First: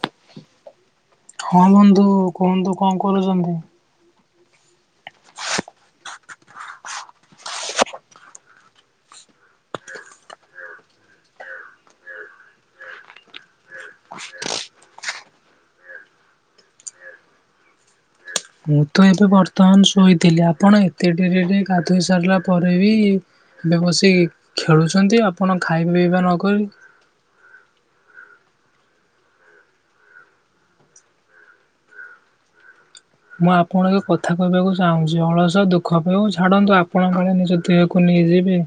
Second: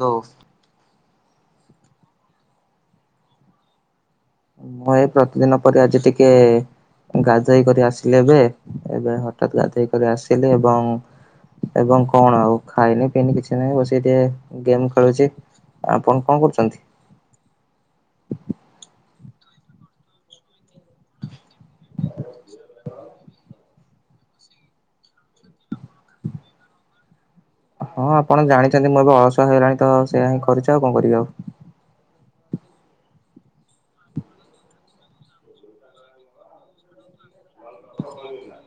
Hello. ହଁ ବନ୍ଧୁ କୁହନ୍ତୁ କଣ କରୁଛନ୍ତି? ଭଏସ ଏତେଦିନ ପରେ ଆଜି ଟିକେ ଗାଧେଇ କରିଆସିଲି ଏବେ ଏବେ ହଠାତ ଗାଧେଇକରି ଆସିଲି ଏବଂ ଏବଂ କଣ ଆଉ ଖାଇନି ପିଇନି କିଛି ନାହିଁ ବସିକି ଟିକେ ଗେମ୍ ଖେଳୁଛି। ଆପଣ କଣ କରୁଛନ୍ତି? ମୁଁ ତ ଏବେ ବର୍ତ୍ତମାନ ଶୋଇଥିଲି ଆପଣ ଏତେ ଡେରିରେ ଗାଧୋଇସାରିଲା ପରେ ବି ଏବେ ବସିିକି ଖେଳୁଛନ୍ତି ଆପଣ ଖାଇବା ପିଇବା ନକରି। ହଁ ଆପଣ ଜାଣିଛନ୍ତି ମୁଁ ଏବେ ଅଳସୁହା ହେଲାଣି ତ ସେଇଆ ହିଁ କରିଛ ଆଉ କଣ କରିବି ଆଉ? ମୁଁ ଆପଣଙ୍କ କଥା କହିବାକୁ ଚାହୁଁଛି ଅଳସୁଆ ଦୁଃଖ ପାଏ ଛାଡ଼ନ୍ତୁ ଆପଣଙ୍କ କାଳେ ନିଜ ଦେହକୁ ନେଇଯିବେ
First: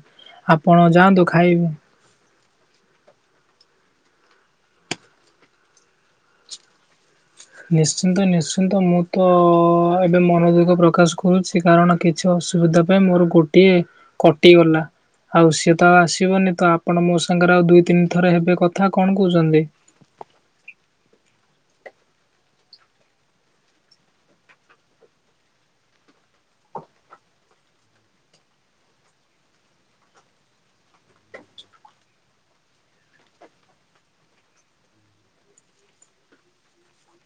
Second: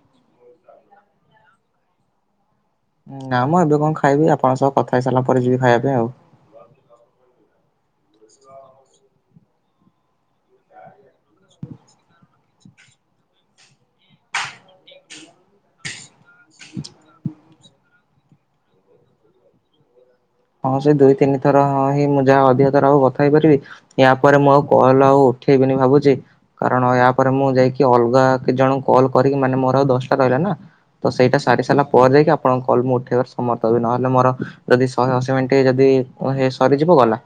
ଆପଣ ଯାଆନ୍ତୁ ଖାଇବେ? ନା ମ ଏବେ କଣ ଖାଇବି ଆପଣଙ୍କ ସହ କଥା ହେଇ ସାରିଲା ପରେ ଯିବି ଖାଇବା ପାଇଁ ଆଉ ନିଶ୍ଚିନ୍ତ ନିଶ୍ଚିନ୍ତ ମୁଁ ତ ଏବେ ମନୋଦୁଃଖ ପ୍ରକାଶ କରୁଛି କାରଣ କିଛି ଅସୁବିଧା ପାଇଁ ମୋର ଗୋଟିଏ କଟିଗଲା। ଆଉ ସିଏ ତ ଆଉ ଆସିବନି ତ ଆପଣ ମୋ ସାଙ୍ଗରେ ଆଉ ଦୁଇ ତିନି ଥର ହେବେ କଥା କଣ କହୁଛନ୍ତି? ହଁ ସେ ଦୁଇ ତିନି ଥର ହଁ ହିଁ ମୁଁ ଯାହା ଅଧିକ ଥର ଆଉ କଥା ହେଇପାରିବି। ୟା ପରେ ମୁଁ ଆଉ କଲ ଆଉ ଉଠେଇବିନି ଭାବୁଛି। କାରଣ ୟା ପରେ ମୁଁ ଯାଇକି ଅଲଗା କେତେ ଜଣଙ୍କୁ କଲ୍ କରିକି ମାନେ ମୋର ଆଉ ଦଶଟା ରହିଲା ନା। ତ ସେଇଟା ସାରି ସାରିଲା ପରେ ଯାଇକି ଆପଣଙ୍କ କଲ ମୁଁ ଉଠେଇବାର ସମର୍ଥ ହେବି ନହେଲେ ମୋର ଯଦି ଶହେ ଅଶୀ ମିନିଟ୍ ଯଦି ସରିଯିବ ଗଲା।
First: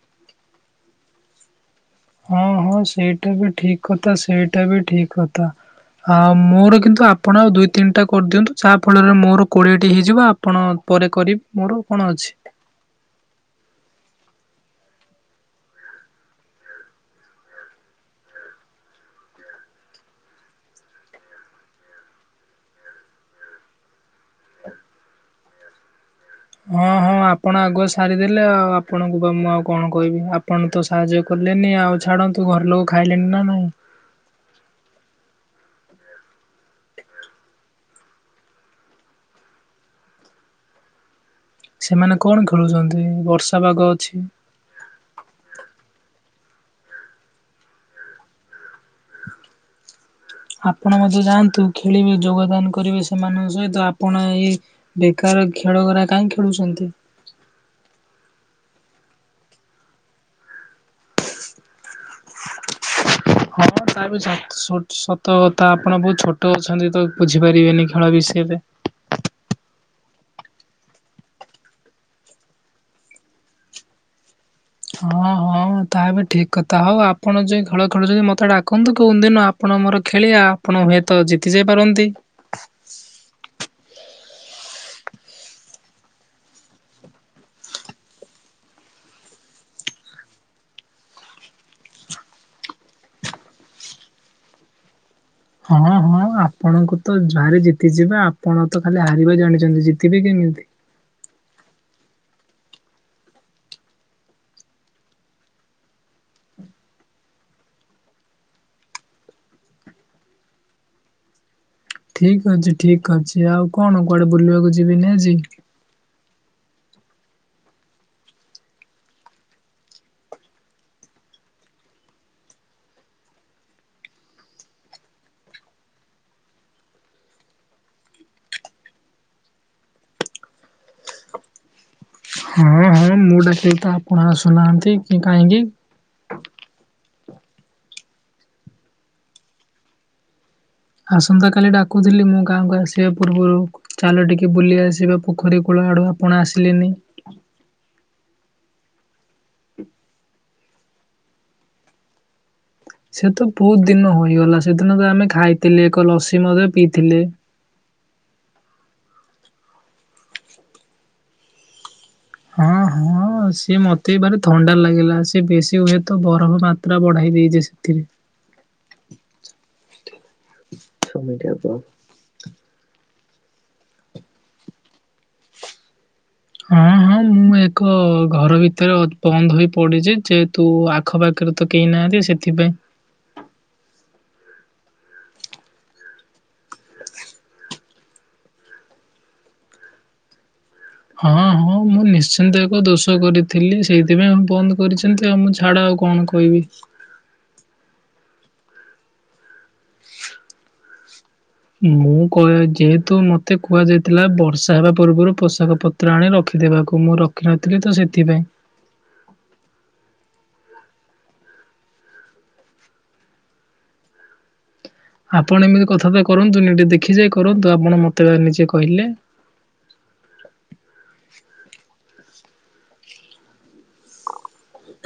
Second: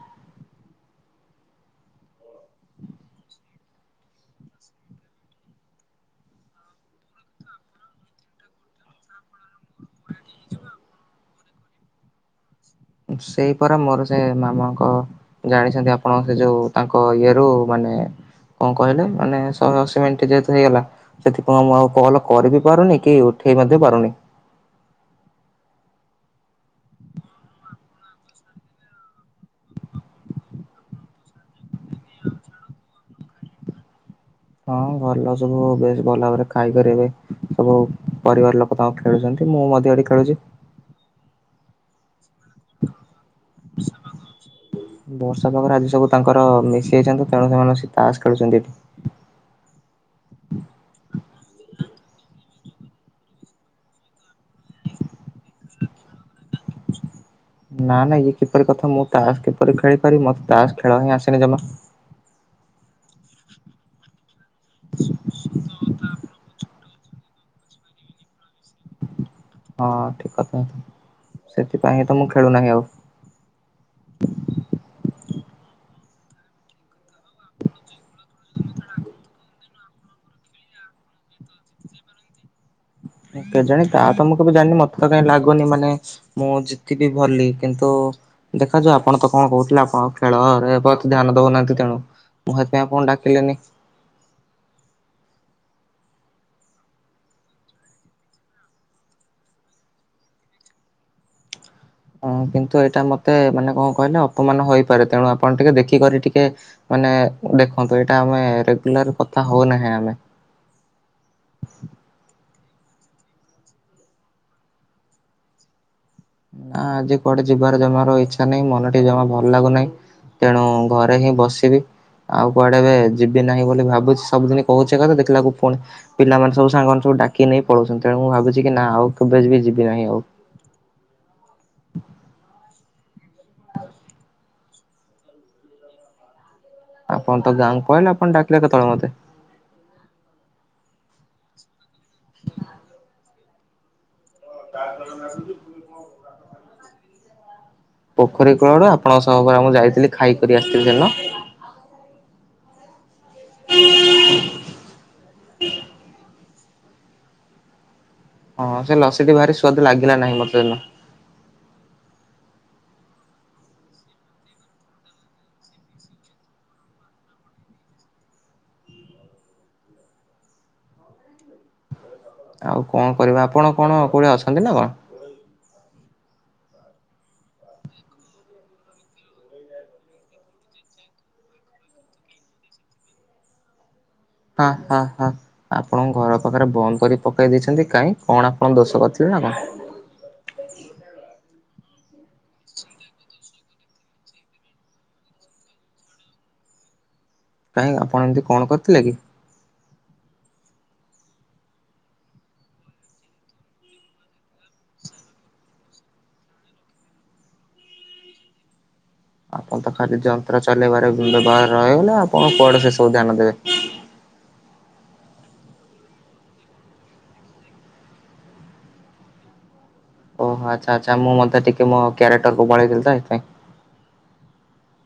ହ ହଁ ସେଇଟା ବି ଠିକ କଥା ସେଇଟା ବି ଠିକ କଥା। ଆଉ ମୋର କିନ୍ତୁ ଆପଣ ଆଉ ଦୁଇ ତିନିଟା କରିଦିଅନ୍ତୁ ଯାହା ଫଳରେ ମୋର କୋଡ଼ିଏଟି ହେଇଯିବ ଆପଣ ପରେ କରିବେ ମୋର କଣ ଅଛି? ସେଇ ପରା ମୋର ସେ ମାମାଙ୍କ ଜାଣିଛନ୍ତି ଆପଣ ସେ ଯୋଉ ତାଙ୍କ ଇଏରୁୁ ମାନେ କଣ କହିଲେ ମାନେ ଶହେ ଅଶୀ ମିନିଟ ଯେହେତୁ ହେଇଗଲା। ସେଥିପାଇଁ ମୁଁ ଆଉ କଲ କରିିବି ପାରୁନି କି ଉଠେଇ ମଧ୍ୟ ପାରୁନି। ହଁ ହଁ ଆପଣ ଆଗୁଆ ସାରିଦେଲେ ଆଉ ଆପଣଙ୍କୁ ବା ମୁଁ ଆଉ କଣ କହିବି ଆପଣ ତ ସାହାଯ୍ୟ କଲେନି ଆଉ ଛାଡ଼ନ୍ତୁ ଘର ଲୋକ ଖାଇଲେନି ନା ନାଇଁ? ହଁ ଭଲ ସବୁ ବେଶ ଭଲ ଭାବରେ ଖାଇକିରି ସବୁ ପରିବାର ଲୋକ ତାଙ୍କୁ ଖେଳୁଛନ୍ତି ମୁଁ ମଧ୍ୟ ଏଠି ଖେଳୁଛି। ସେମାନେ କଣ ଖେଳୁଛନ୍ତି ବର୍ଷା ପାଗ ଅଛି? ବର୍ଷା ପାଗରେ ଆଜି ସବୁ ତାଙ୍କର ମିଶି ଯାଇଛନ୍ତି ତେଣୁ ସେମାନେ ବସି ତାସ ଖେଳୁଛନ୍ତି ଏଠି। ଆପଣ ମଧ୍ୟ ଯାଆନ୍ତୁ ଖେଳିବେ ଯୋଗଦାନ କରିବେ ସେମାନଙ୍କ ସହିତ ଆପଣ ଏଇ ବେକାର ଖେଳଗରା କାଇଁ ଖେଳୁଛନ୍ତି? ନା ନା ଇଏ କିପରି କଥା ମୁଁ ତାସ କିପରି ଖେଳିପାରିବି, ମତେ ତାସ ଖେଳ ହିଁ ଆସିନି ଜମା। ହଁ ତା ବି ସ ସ ସତ କଥା ଆପଣ ବହୁତ ଛୋଟ ଅଛନ୍ତି ତ ବୁଝିପାରିବେନି ଖେଳ ବିଷୟରେ। ହଁ ଠିକ କଥା ସେଥିପାଇଁଁ ତ ମୁଁ ଖେଳୁନାହିଁ ଆଉ। ହଁ ହଁ ତା ବି ଠିକ କଥା ହଉ ଆପଣ ଯୋଉ ଖେଳ ଖେଳୁଛନ୍ତି ମତେ ଡାକନ୍ତୁ କୋଉ ଦିନ ଆପଣ ମୋର ଖେଳିଆ ଆପଣ ହୁଏତ ଜିତିଯାଇ ପାରନ୍ତି? କେଜାଣି ତା ତ ମୁଁ କେବେ ଜାଣିନି ମତେ ତ କାଇଁ ଲାଗୁନି ମାନେ ମୁଁ ଜିତିିବି ଭଲି କିନ୍ତୁ ଦେଖାଯାଉ ଆପଣ ତ କଣ କହୁଥିଲେ ଆପଣ ଖେଳରେ ବହୁତ ଧ୍ୟାନ ଦଉନାହାନ୍ତି ତେଣୁ। ମୁଁ ସେଥିପାଇଁ ଆପଣଙ୍କୁ ଡାକିଲିନି। ହଁ ହଁ ଆପଣଙ୍କୁ ତ ଯହାରି ଜିତିଯିବେ ଆପଣ ତ ଖାଲି ହାରିବା ଜାଣିଛନ୍ତି ଜିତିବେ କେମିତି? ହଁ କିନ୍ତୁ ଏଇଟା ମତେ ମାନେ କଣ କହିଲେ ଅପମାନ ହେଇପାରେ ତେଣୁ ଆପଣ ଟିକେ ଦେଖିକରି ଟିକେ ମାନେ ଦେଖନ୍ତୁ ଏଇଟା ଆମେ ରେଗୁଲାର କଥା ହଉ ନାହିଁ ଆମେ? ଠିକ ଅଛି ଠିକ୍ ଅଛି ଆଉ କଣ କୁଆଡେ ବୁଲିବାକୁ ଯିବେନି ଆଜି? ଆଁ ଆଜି କୁଆଡେ ଯିବାର ଜମାରୁ ଇଚ୍ଛା ନାହିଁ ମନ ଟି ଜମା ଭଲ ଲାଗୁନାହିଁ। ତେଣୁ ଘରେ ହିଁ ବସିବି। ଆଉ କୁଆଡେ ଏବେ ଯିବି ନାହିଁ ବୋଲି ଭାବୁଛି ସବୁଦିନ କହୁଛି ଘରେ ଦେଖିଲାକୁ ପୁଣି। ପିଲାମାନେ ସବୁ ସାଙ୍ଗମାନେ ସବୁ ଡାକି ନେଇ ପଳଉଛନ୍ତି ତେଣୁ ମୁଁ ଭାବୁଛି କି ନା ଆଉ କେବେ ବି ଯିବି ନାହିଁ ଆଉ। ହଁ ହଁ ମୁଁ ଡାକିଲି ତ ଆପଣ ଆସୁନାହାଁନ୍ତି କି କାହିଁକି? ଆପଣ ତ ଗାଁ କୁ କଇନେ ଆପଣ ଡାକିଲେ କେତେବେଳେ ମୋତେ? ଆସନ୍ତାକାଲି ଡାକୁଥିଲି ମୁଁ ଗାଁକୁ ଆସିବା ପୂର୍ବରୁ। ଚାଲ ଟିକେ ବୁଲି ଆସିବା ପୋଖରୀ କୂଳ ଆଡ଼ୁ ଆପଣ ଆସିଲେନି? ପୋଖରୀ କୂଳରୁ ଆପଣଙ୍କ ସହ ପରା ମୁଁ ଯାଇଥିଲି ଖାଇକରି ଆସିଥିଲି ସେଦିନ। ସେ ତ ବହୁତ ଦିନ ହୋଇଗଲା ସେଦିନ ତ ଆମେ ଖାଇଥିଲେ ଏକ ଲସି ମଧ୍ୟ ପିଇଥିଲେ। ହଁ ସେ ଲସିଟି ଭାରି ସୁ୍ୱାଦ ଲାଗିଲା ନାହିଁ ମତେ ସେଦିନ। ହଁ ହଁ। ହଁ ସିଏ ମତେ ବି ବାର ଥଣ୍ଡା ଲାଗିଲା ସେ ବେଶୀ ହୁଏତ ବରଫ ମାତ୍ରା ବଢେଇ ଦେଇଛି ସେଥିରେ। [unintelligible] ଆଉ କଣ କରିବା ଆପଣ କଣ କୋଉଠି ଅଛନ୍ତି ନା କଣ? ହଁ ହଁ ମୁଁ ମୁଁ ଏକ ଘର ଭିତରେ ବନ୍ଦ ହୋଇ ପଡିଛି ଯେହେତୁ ଆଖପାଖରେ ତ କେହି ନାହାଁନ୍ତି ସେଥିପାଇଁ। ହା ହା ହା। ଆପଣଙ୍କ ଘର ପାଖରେ ବନ୍ଦ କରି ପକେଇ ଦେଇଛନ୍ତି। କାଇଁ କଣ ଆପଣ ଦୋଷ କରିିଥିଲେ ନା କଣ? ହଁ ହଁ ମୁଁ ନିଶ୍ଚିନ୍ତ ଏକ ଦୋଷ କରିଥିଲି, ସେଇଥିପାଇଁ ବନ୍ଦ କରିଛନ୍ତି ଆଉ ମୁଁ ଛାଡ ଆଉ କଣ କ କଇବି। କାଇଁ ଆପଣ ଏମିତି କଣ କରିଥିଲେ କି? ମୁଁ କଇଆ ଯେହେତୁ ମତେ କୁହାଯାଇଥିଲା ବର୍ଷା ହେବା ପୂର୍ବରୁ ପୋଷାକ ପ ତ୍ର ଆଣି ରଖିଦେବାକୁ ମୁଁ ରଖିନଥିଲି ତ ସେଥିପାଇଁ। ଆପଣ ତ ଖାଲି ଯନ୍ତ୍ର ଚଲେଇବାରେ ବ୍ୟବହାର ରହିଗଲେ ଆପଣ କୁଆଡେ ସେ ସବୁ ଧ୍ୟାନ ଦେବେ। ଆପଣ ଏମିତି କଥାବାର୍ତ୍ତା କରନ୍ତୁ ନି ଟିକେ ଦେଖି ଯାଇ କରନ୍ତୁ ଆପଣ ମତେ ବା ନିଜେ କହିଲେ। ଓହୋ ଆଚ୍ଛା ଆଚ୍ଛା ମୁଁ ମଧ୍ୟ ଟିକେ ମୋ କ୍ୟାରେକ୍ଟରକୁ ପଳେଇଥିଲି ତ ସେଥିପାଇଁ।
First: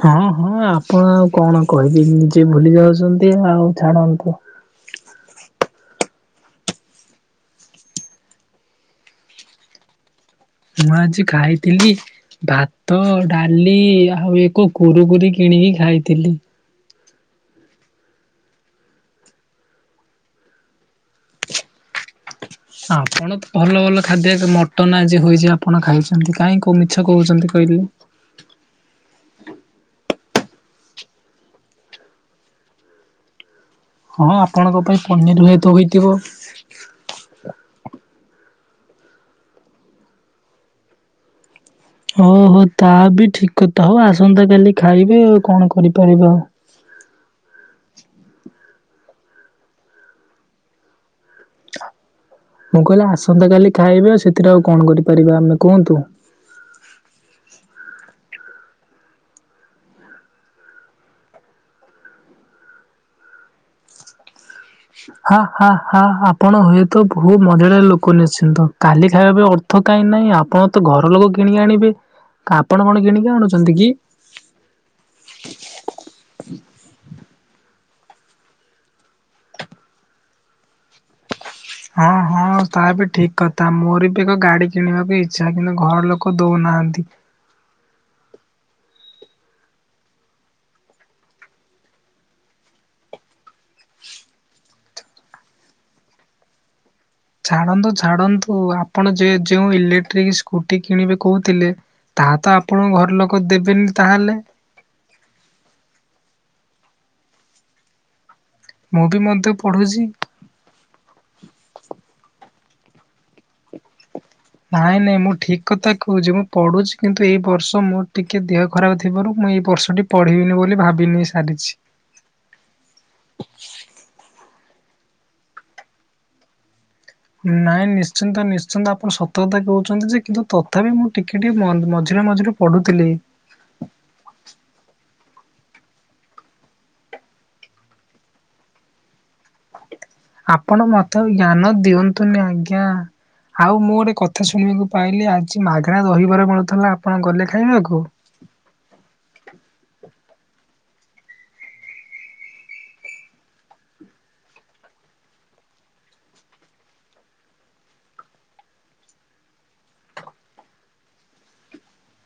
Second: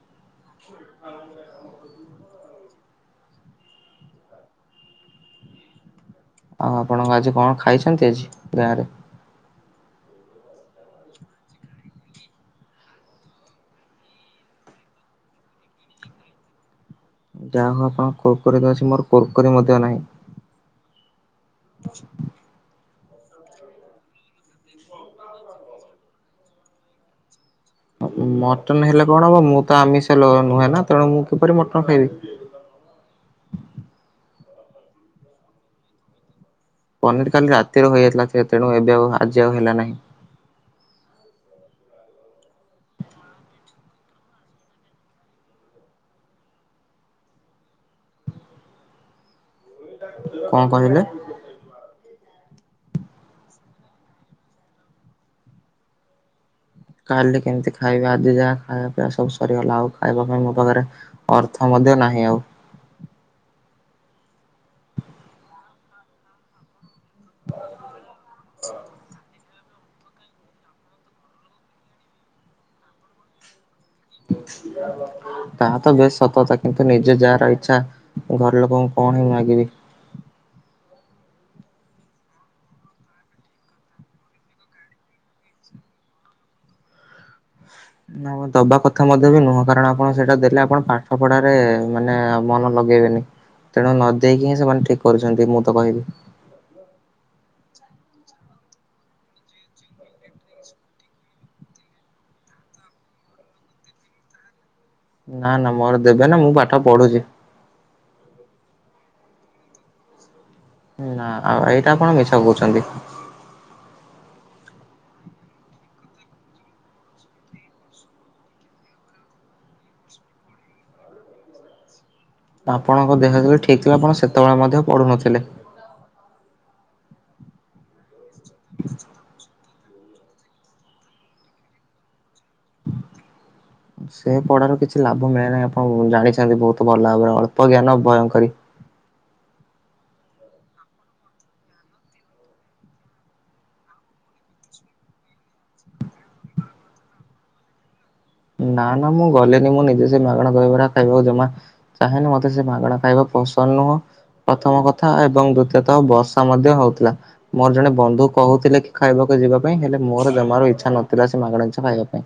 ହଁ ହଁ ଆପଣ ଆଉ କଣ କହିବେ ନିଜେ ଭୁଲି ଯାଉଛନ୍ତି ଆଉ ଛାଡ଼ନ୍ତୁ। ଆଉ ଆପଣଙ୍କ ଆଜି କଣ ଖାଇଛନ୍ତି ଆଜି ଗାଁ ରେ? ମୁଁ ଆଜି ଖାଇଥିଲି ଭାତ, ଡାଲି ଆଉ ଏକ କୁରୁକୁରି କିଣିକି ଖାଇଥିଲି। ଯାହା ହଉ ଆପଣ କୁରୁକୁରି ତ ଅଛି। ମୋର କରୁକୁରି ମଧ୍ୟ ନାହିଁ। ଆପଣ ତ ଭଲ ଭଲ ଖାଦ୍ୟ ମଟନ୍ ଆଜି ହୋଇଛି ଆପଣ ଖାଇଛନ୍ତି। କାଇଁ କୋଉ ମିଛ କହୁଛନ୍ତି କହିଲେ। ଅ, ମଟନ୍ ହେଲେ କଣ ହବ, ମୁଁ ତ ଆମିଷ ଲ- ନୁହେଁ ନା ତେଣୁ ମୁଁ କିପରି ମଟନ୍ ଖାଇବି। ହଁ ଆପଣଙ୍କ ପାଇଁ ପନିର୍ ହୁଏତ ହୋଇଥିବ। ପନିର୍ କାଲି ରାତିରୁ ହୋଇଯାଇଥିଲା। ସେ ତେଣୁ ଏବେ ଆଉ ଆଜି ଆଉ ହେଲା ନାହିଁ। ଓହୋ, ତା ବି ଠିକ କଥା ହଉ ଆସନ୍ତା କାଲି ଖାଇବେ ଆଉ କଣ କରିପାରିବେ ଆଉ। କଣ କହିଲେ? ମୁଁ କହିଲି ଆସନ୍ତା କାଲି ଖାଇବେ ଆ, ସେଥିରେ ଆଉ କଣ କରିପାରିବା ଆମେ କୁହନ୍ତୁ। କାଲି କେମିତି ଖାଇବି, ଆଜି ଯାହା ଖାଇବା ପିଇବା ସବୁ ସରିଗଲା। ଆଉ ଖାଇବା ପାଇଁ ମୋ ପାଖରେ ଅର୍ଥ ମଧ୍ୟ ନାହିଁ ଆଉ। ହା, ହା, ହା ଆପଣ ହୁଏତ ବହୁତ ମଜାଳିଆ ଲୋକ ନିଶ୍ଚିନ୍ତ। କାଲି ଖାଇବା ପାଇଁ ଅର୍ ଥ କାଇଁ ନାଇଁ ଆପଣ ତ ଘର ଲୋକ କିଣିକି ଆଣିବେ। ଆପଣ କଣ କିଣିକି ଆଣୁଛନ୍ତି କି? [inaudible] ତାହା ତ ବେସ୍ ସତ କଥା, କିନ୍ତୁ ନିଜେ ଯାହର ଇଚ୍ଛା ଘର ଲୋକଙ୍କୁ କଣ ହି ମାଗିବି। ହଁ, ହଁ ତା ବି ଠିକ କଥା, ମୋର ବି ଏକ ଗାଡି କିଣିବାକୁ ଇଚ୍ଛା। କିନ୍ତୁ ଘର ଲୋକ କ ଦଉନାହାନ୍ତି। ନା ଦବା କଥା ମଧ୍ୟ ବି ନୁହଁ। କାରଣ ଆପଣ ସେଟା ଦେଲେ ଆପଣ ପାଠ ପଢାରେ ମାନେ ମନ ଲଗେଇବେନି। ତେଣୁ ନ ଦେଇେଇକି ହିଁ ସେମାନେ ଠିକ କରୁଛନ୍ତି ମୁଁ ତ କହିବି। ଛାଡ଼ନ୍ତୁ, ଛାଡ଼ନ୍ତୁ ଆପଣ ଯେ ଯେଉଁ ଇଲେକ୍ଟ୍ରିକ ସ୍କୁଟି କିଣିବେ କଉଥିଲେ ତାହା ତ ଆପଣଙ୍କ ଘର ଲୋକ ଦେବେନି ତାହେଲେ? ନା, ନା ମୋର ଦେବେ ନା ମୁଁ ପାଠ ପଢୁଚି। ମୁଁ ବି ମଧ୍ୟ ପଢ଼ୁଛି। ନା ଆଉ ଏଇଟା ଆପଣ ମିଛ କହୁଛନ୍ତି। ନାଇଁ, ନାଇଁ ମୁଁ ଠିକ କଥା କହୁଚି। ମୁଁ ପଢୁଛି, କିନ୍ତୁ ଏଇ ବର୍ଷ ମୋର ଟିକେ ଦେହ ଖରାପ ଥିବାରୁ ମୁଁ ଏଇ ବର୍ଷଟି ପଢ଼ିବିନି ବୋଲି ଭାବିନେଇ ସାରିଛି। ଆପଣଙ୍କ ଦେହ ଯେତେଳେ ଠିକ୍ ଥିଲା ଆପଣ ସେତେବେଳେ ମଧ୍ୟ ପଢୁନଥିଲେ। ନାଇଁ ନିଶ୍ଚିନ୍ତ ନିଶ୍ଚିନ୍ତ ଆପଣ ସତ କଥା କହୁଛନ୍ତି ଯେ। କିନ୍ତୁ ତ ଥାପି ମୁଁ ଟିକିଏ ଟିକିଏ ମନ୍ ମଝିରେ ମଝିରେ ପଢ଼ୁଥିଲି। ସେ ପଢାରୁ କିଛି ଲାଭ ମିଳେ ନାହିଁ। ଆପଣ ଉ, ଜାଣିଛନ୍ତି ବହୁତ ଭଲ ଭାବରେ। ଅଳ୍ପ ଜ୍ଞାନ ଭୟଙ୍କରି। ଆପଣ ମୋତେ ଆଉ ଜ୍ଞାନ ଦିଅନ୍ତୁନି ଆଜ୍ଞା। ଆଉ ମୁଁ ଗୋଟେ କଥା ଶୁଣିବାକୁ ପାଇଲି ଆଜି ମାଗଣା ଦହିବରା ମିଳୁଥିଲା ଆପଣ ଗଲେ ଖାଇବାକୁ? ନା, ନା ମୁଁ ଗଲେନି ମୁଁ ନିଜେ ସେ ମାଗଣା ଦହିବରା ଖାଇବାକୁ ଜମା ଚାହେଁନି। ମୋତେ ସେ ମାଗଣା ଖାଇବା ପସନ୍ଦ ନୁହଁ। ପ୍ରଥମ କଥା ଏବଂ ଦ୍ଵୁତୀୟତଃ ବର୍ଷା ମଧ୍ୟ ହଉଥିଲା। ମୋର ଜଣେ ବନ୍ଧୁ କହୁଥିଲେ କି ଖାଇବାକୁ ଯିବା ପାଇଁ। ହେଲେ ମୋର ଜମାରୁ ଇଚ୍ଛା ନଥିଲା ସେ ମାଗଣା ଜିନିଷ ଖାଇବା ପାଇଁ।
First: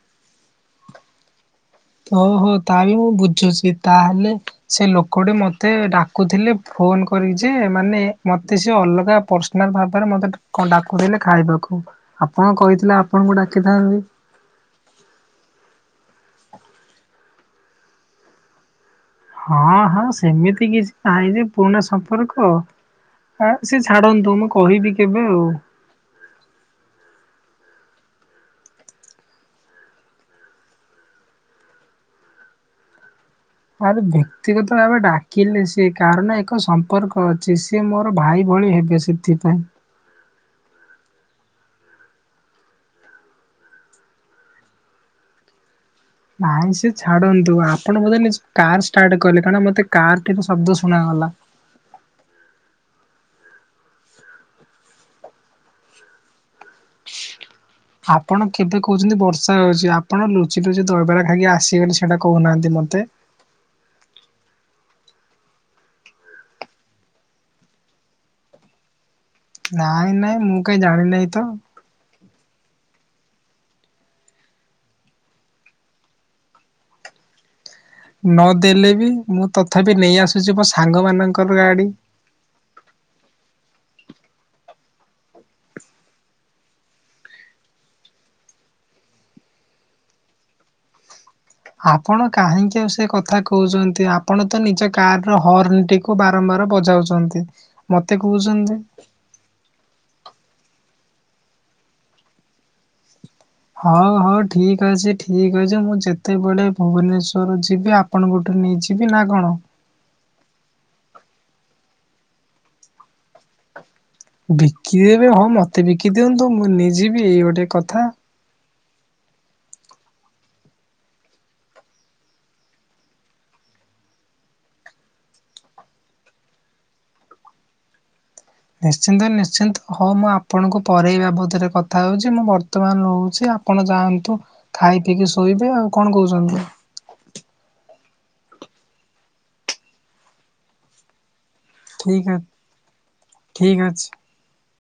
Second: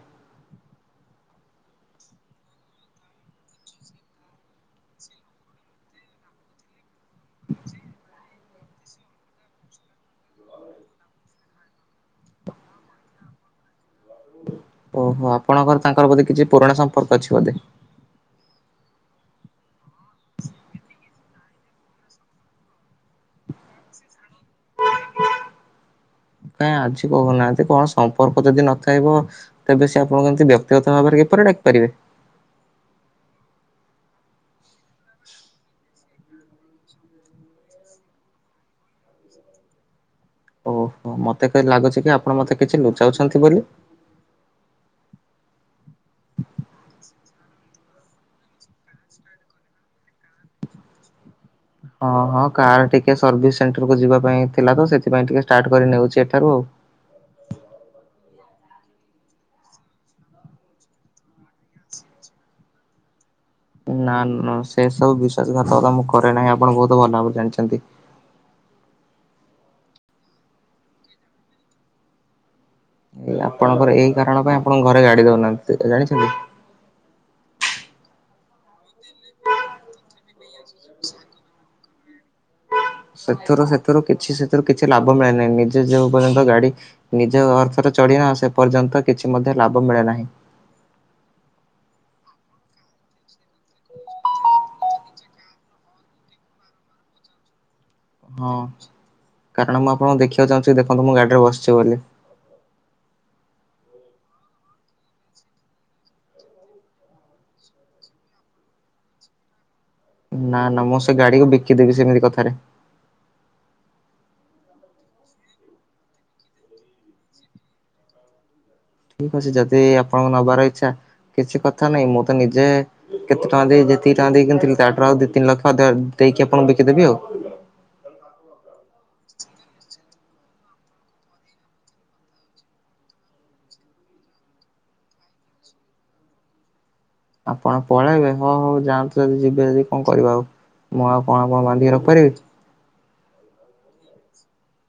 ଓହୋ, ତା ବି ମୁଁ ବୁଝୁଛି, ତାହେଲେ ସେ ଲୋକଟି ମୋତେ ଡାକୁଥିଲେ ଫୋନ୍ କରିକି ଯେ ମାନେ ମୋତେ ସିଏ ଅଲଗା ପର୍ସନାଲ୍ ଭାବରେ ମୋତେ କଣ ଡାକୁଥିଲେ ଖାଇବାକୁ। ଆପଣ କହିଥିଲେ ଆପଣଙ୍କୁ ଡାକିଥାନ୍ତି। ଓହୋ! ଆପଣଙ୍କର ତାଙ୍କର ବୋଧେ କିଛି ପୁରୁଣା ସମ୍ପର୍କ ଅଛି ବୋଧେ? ହଁ, ହଁ ସେମିତି କିଛି ନାହିଁ ଯେ ପୁରୁଣା ସମ୍ପର୍କ। ହଁ ସେ ଛାଡ଼ନ୍ତୁ ମୁଁ କହିବି କେବେ ଆଉ। କାଇଁ ଆଜି କହୁନାହାନ୍ତି କଣ ସମ୍ପର୍କ ଯଦି ନଥାଇବ ତେବେ ସେ ଆପଣଙ୍କୁ କେମିତି ବ୍ୟତିଗତ ଭାବରେ କିପରି ଡାକିପାରିବେ? ଆରେ ବ୍ୟକ୍ତିଗତ ଭାବେ ଡାକିଲେ ସିଏ କାରଣ ଏକ ସମ୍ପର୍କ ଅଛି। ସିଏ ମୋର ଭାଇ ଭଳି ହେବେ। ସେ ଥିପାଇଁ। ଓହୋ! ମୋତେ କାଇଁ ଲାଗୁଛି କି ଆପଣ ମୋତେ କିଛି ଲୁଚାଉଛନ୍ତି ବୋଲି? ନାଇଁ ସିଏ ଛାଡ଼ନ୍ତୁ, ଆପଣ ବୋଧେ ଲେ -କାର୍ ଷ୍ଟାର୍ଟ କଲେ। କାରଣ ମୋତେ କାର୍ ଟିର ଶବ୍ଦ ଶୁଣାଗଲା। [unintelligible] ହଁ ହଁ କାର୍ ଟିକେ ସର୍ଭିସ୍ ସେଣ୍ଟର କୁ ଯିବା ପାଇଁ ଥିଲା ତ ସେଥିପାଇଁ ଟିକେ ଷ୍ଟାର୍ଟ କରି ନେଉଛି ଏଠାରୁ ଆଉ। [unintelligible] ଆପଣ କେବେ କହୁଛନ୍ତି ବର୍ଷା ହେଉଛି ଆପଣ ଲୁଚି ଲୁଚି ଦହିବରା ଖାଇକି ଆସିଗଲେ ସେଇଟା କହୁନାହାନ୍ତି ମୋତେ। ନା ନା ସେ ସବୁ ବିଶ୍ଵାସ ଘାତକତା ମୁଁ କରେ ନାହିଁ ଆପଣ ବହୁତ ଭଲ ଭାବରେ ଜାଣିଛନ୍ତି। ନାଇଁ ନାଇଁ ମୁଁ କାହିଁ ଜାଣିିନାହିଁ ତ! ଏ ଆପଣଙ୍କର ଏଇ କାରଣ ପାଇଁ ଆପଣଙ୍କ ଘରେ ଗାଡି ଦଉନାହାନ୍ତି ଏଇଟା ଜାଣିଛନ୍ତି? ନ ଦେଲେ ବି ମୁଁ ତଥାପି ନେଇ ଆସୁଛି ମୋ ସାଙ୍ଗ ମାନଙ୍କର ଗାଡି। ସେଥିରୁ ସେଥିରୁ କିଛି ସେଥିରୁ କିଛି ଲାଭ ମିଳେନାହିଁ ନିଜେ ଯେଉ ପର୍ଯ୍ୟନ୍ତ ଗାଡି ନିଜ ଅର୍ଥରେ ଚଢିବା ସେ ପର୍ଯ୍ୟନ୍ତ କିଛି ମଧ୍ୟ ଲାଭ ମିଳେ ନାହିଁ। ଆପଣ କାହିଁକି ଆଉ ସେ କଥା କହୁଛନ୍ତି ଆପଣ ତ ନିଜ କାର ର ହର୍ଣ ଟିକେ କୁ ବାରମ୍ବାର ବଜାଉଛନ୍ତି ମତେ ହଁ କହୁଛନ୍ତି କାରଣ ମୁଁ ଆପଣଙ୍କୁ ଦେଖିବାକୁ ଚାହୁଁଛି ଦେଖନ୍ତୁ ମୁଁ ଗାଡିରେ ବସିଛି ବୋଲି। ହଉ ହଉ ଠିକ ଅଛି ଠିକ୍ ଅଛି ମୁଁ ଯେତେବେଳେ ଭୁବନେଶ୍ୱର ଯିବି ଆପ ଆପଣଙ୍କଠୁ ନେଇଯିବି ନା କଣ? ନା ନା ମୁଁ ସେ ଗାଡିକୁ ବିକିଦେବି ସେମିତି କଥାରେ। ବିକିଦେବେ ହଁ ମତେ ବିକି ଦିଅନ୍ତୁ ମୁଁ ନେଇଯିବି ଏଇ ଗୋଟେ କଥା। ଠିକ ଅଛି ଯଦି ଆପଣଙ୍କୁ ନବାର ଇଚ୍ଛା କିଛି କଥା ନାହିଁ ମୁଁ ତ ନିଜେ କେତେ ଟଙ୍କା ଦେଇ ଯେତିକି ଟଙ୍କା ଦେଇି କିଣିଥିଲି ତା ଠାରୁ ଆଉ ଦି ତିନି ଲକ୍ଷ ଅଧିକ ଦେଇ ଆପଣଙ୍କୁ ବିକିଦେବି ଆଉ। ନିଶ୍ଚିନ୍ତ ନିଶ୍ଚିନ୍ତ ହଉ ମୁଁ ଆପଣଙ୍କୁ ପରେେ ଏଇ ବାବଦରେ କଥା ହଉଛି ମୁଁ ବର୍ତ୍ତମାନ ରହୁଛି ଆପ ଆପଣ ଯାଆନ୍ତୁ ଖାଇ ପିଇକି ଶୋଇବେ ଆଉ କଣ କହୁଛନ୍ତି? ଆପଣ ପଳେଇବେ ହଁ ହଉ ଯାଆନ୍ତୁ ଯଦି ଯିବେ ଯଦି କଣ କରିବା ଆଉ ମୁଁ ଆଉ କଣ କଣ ଠିକ ଠିକ ଅଛି।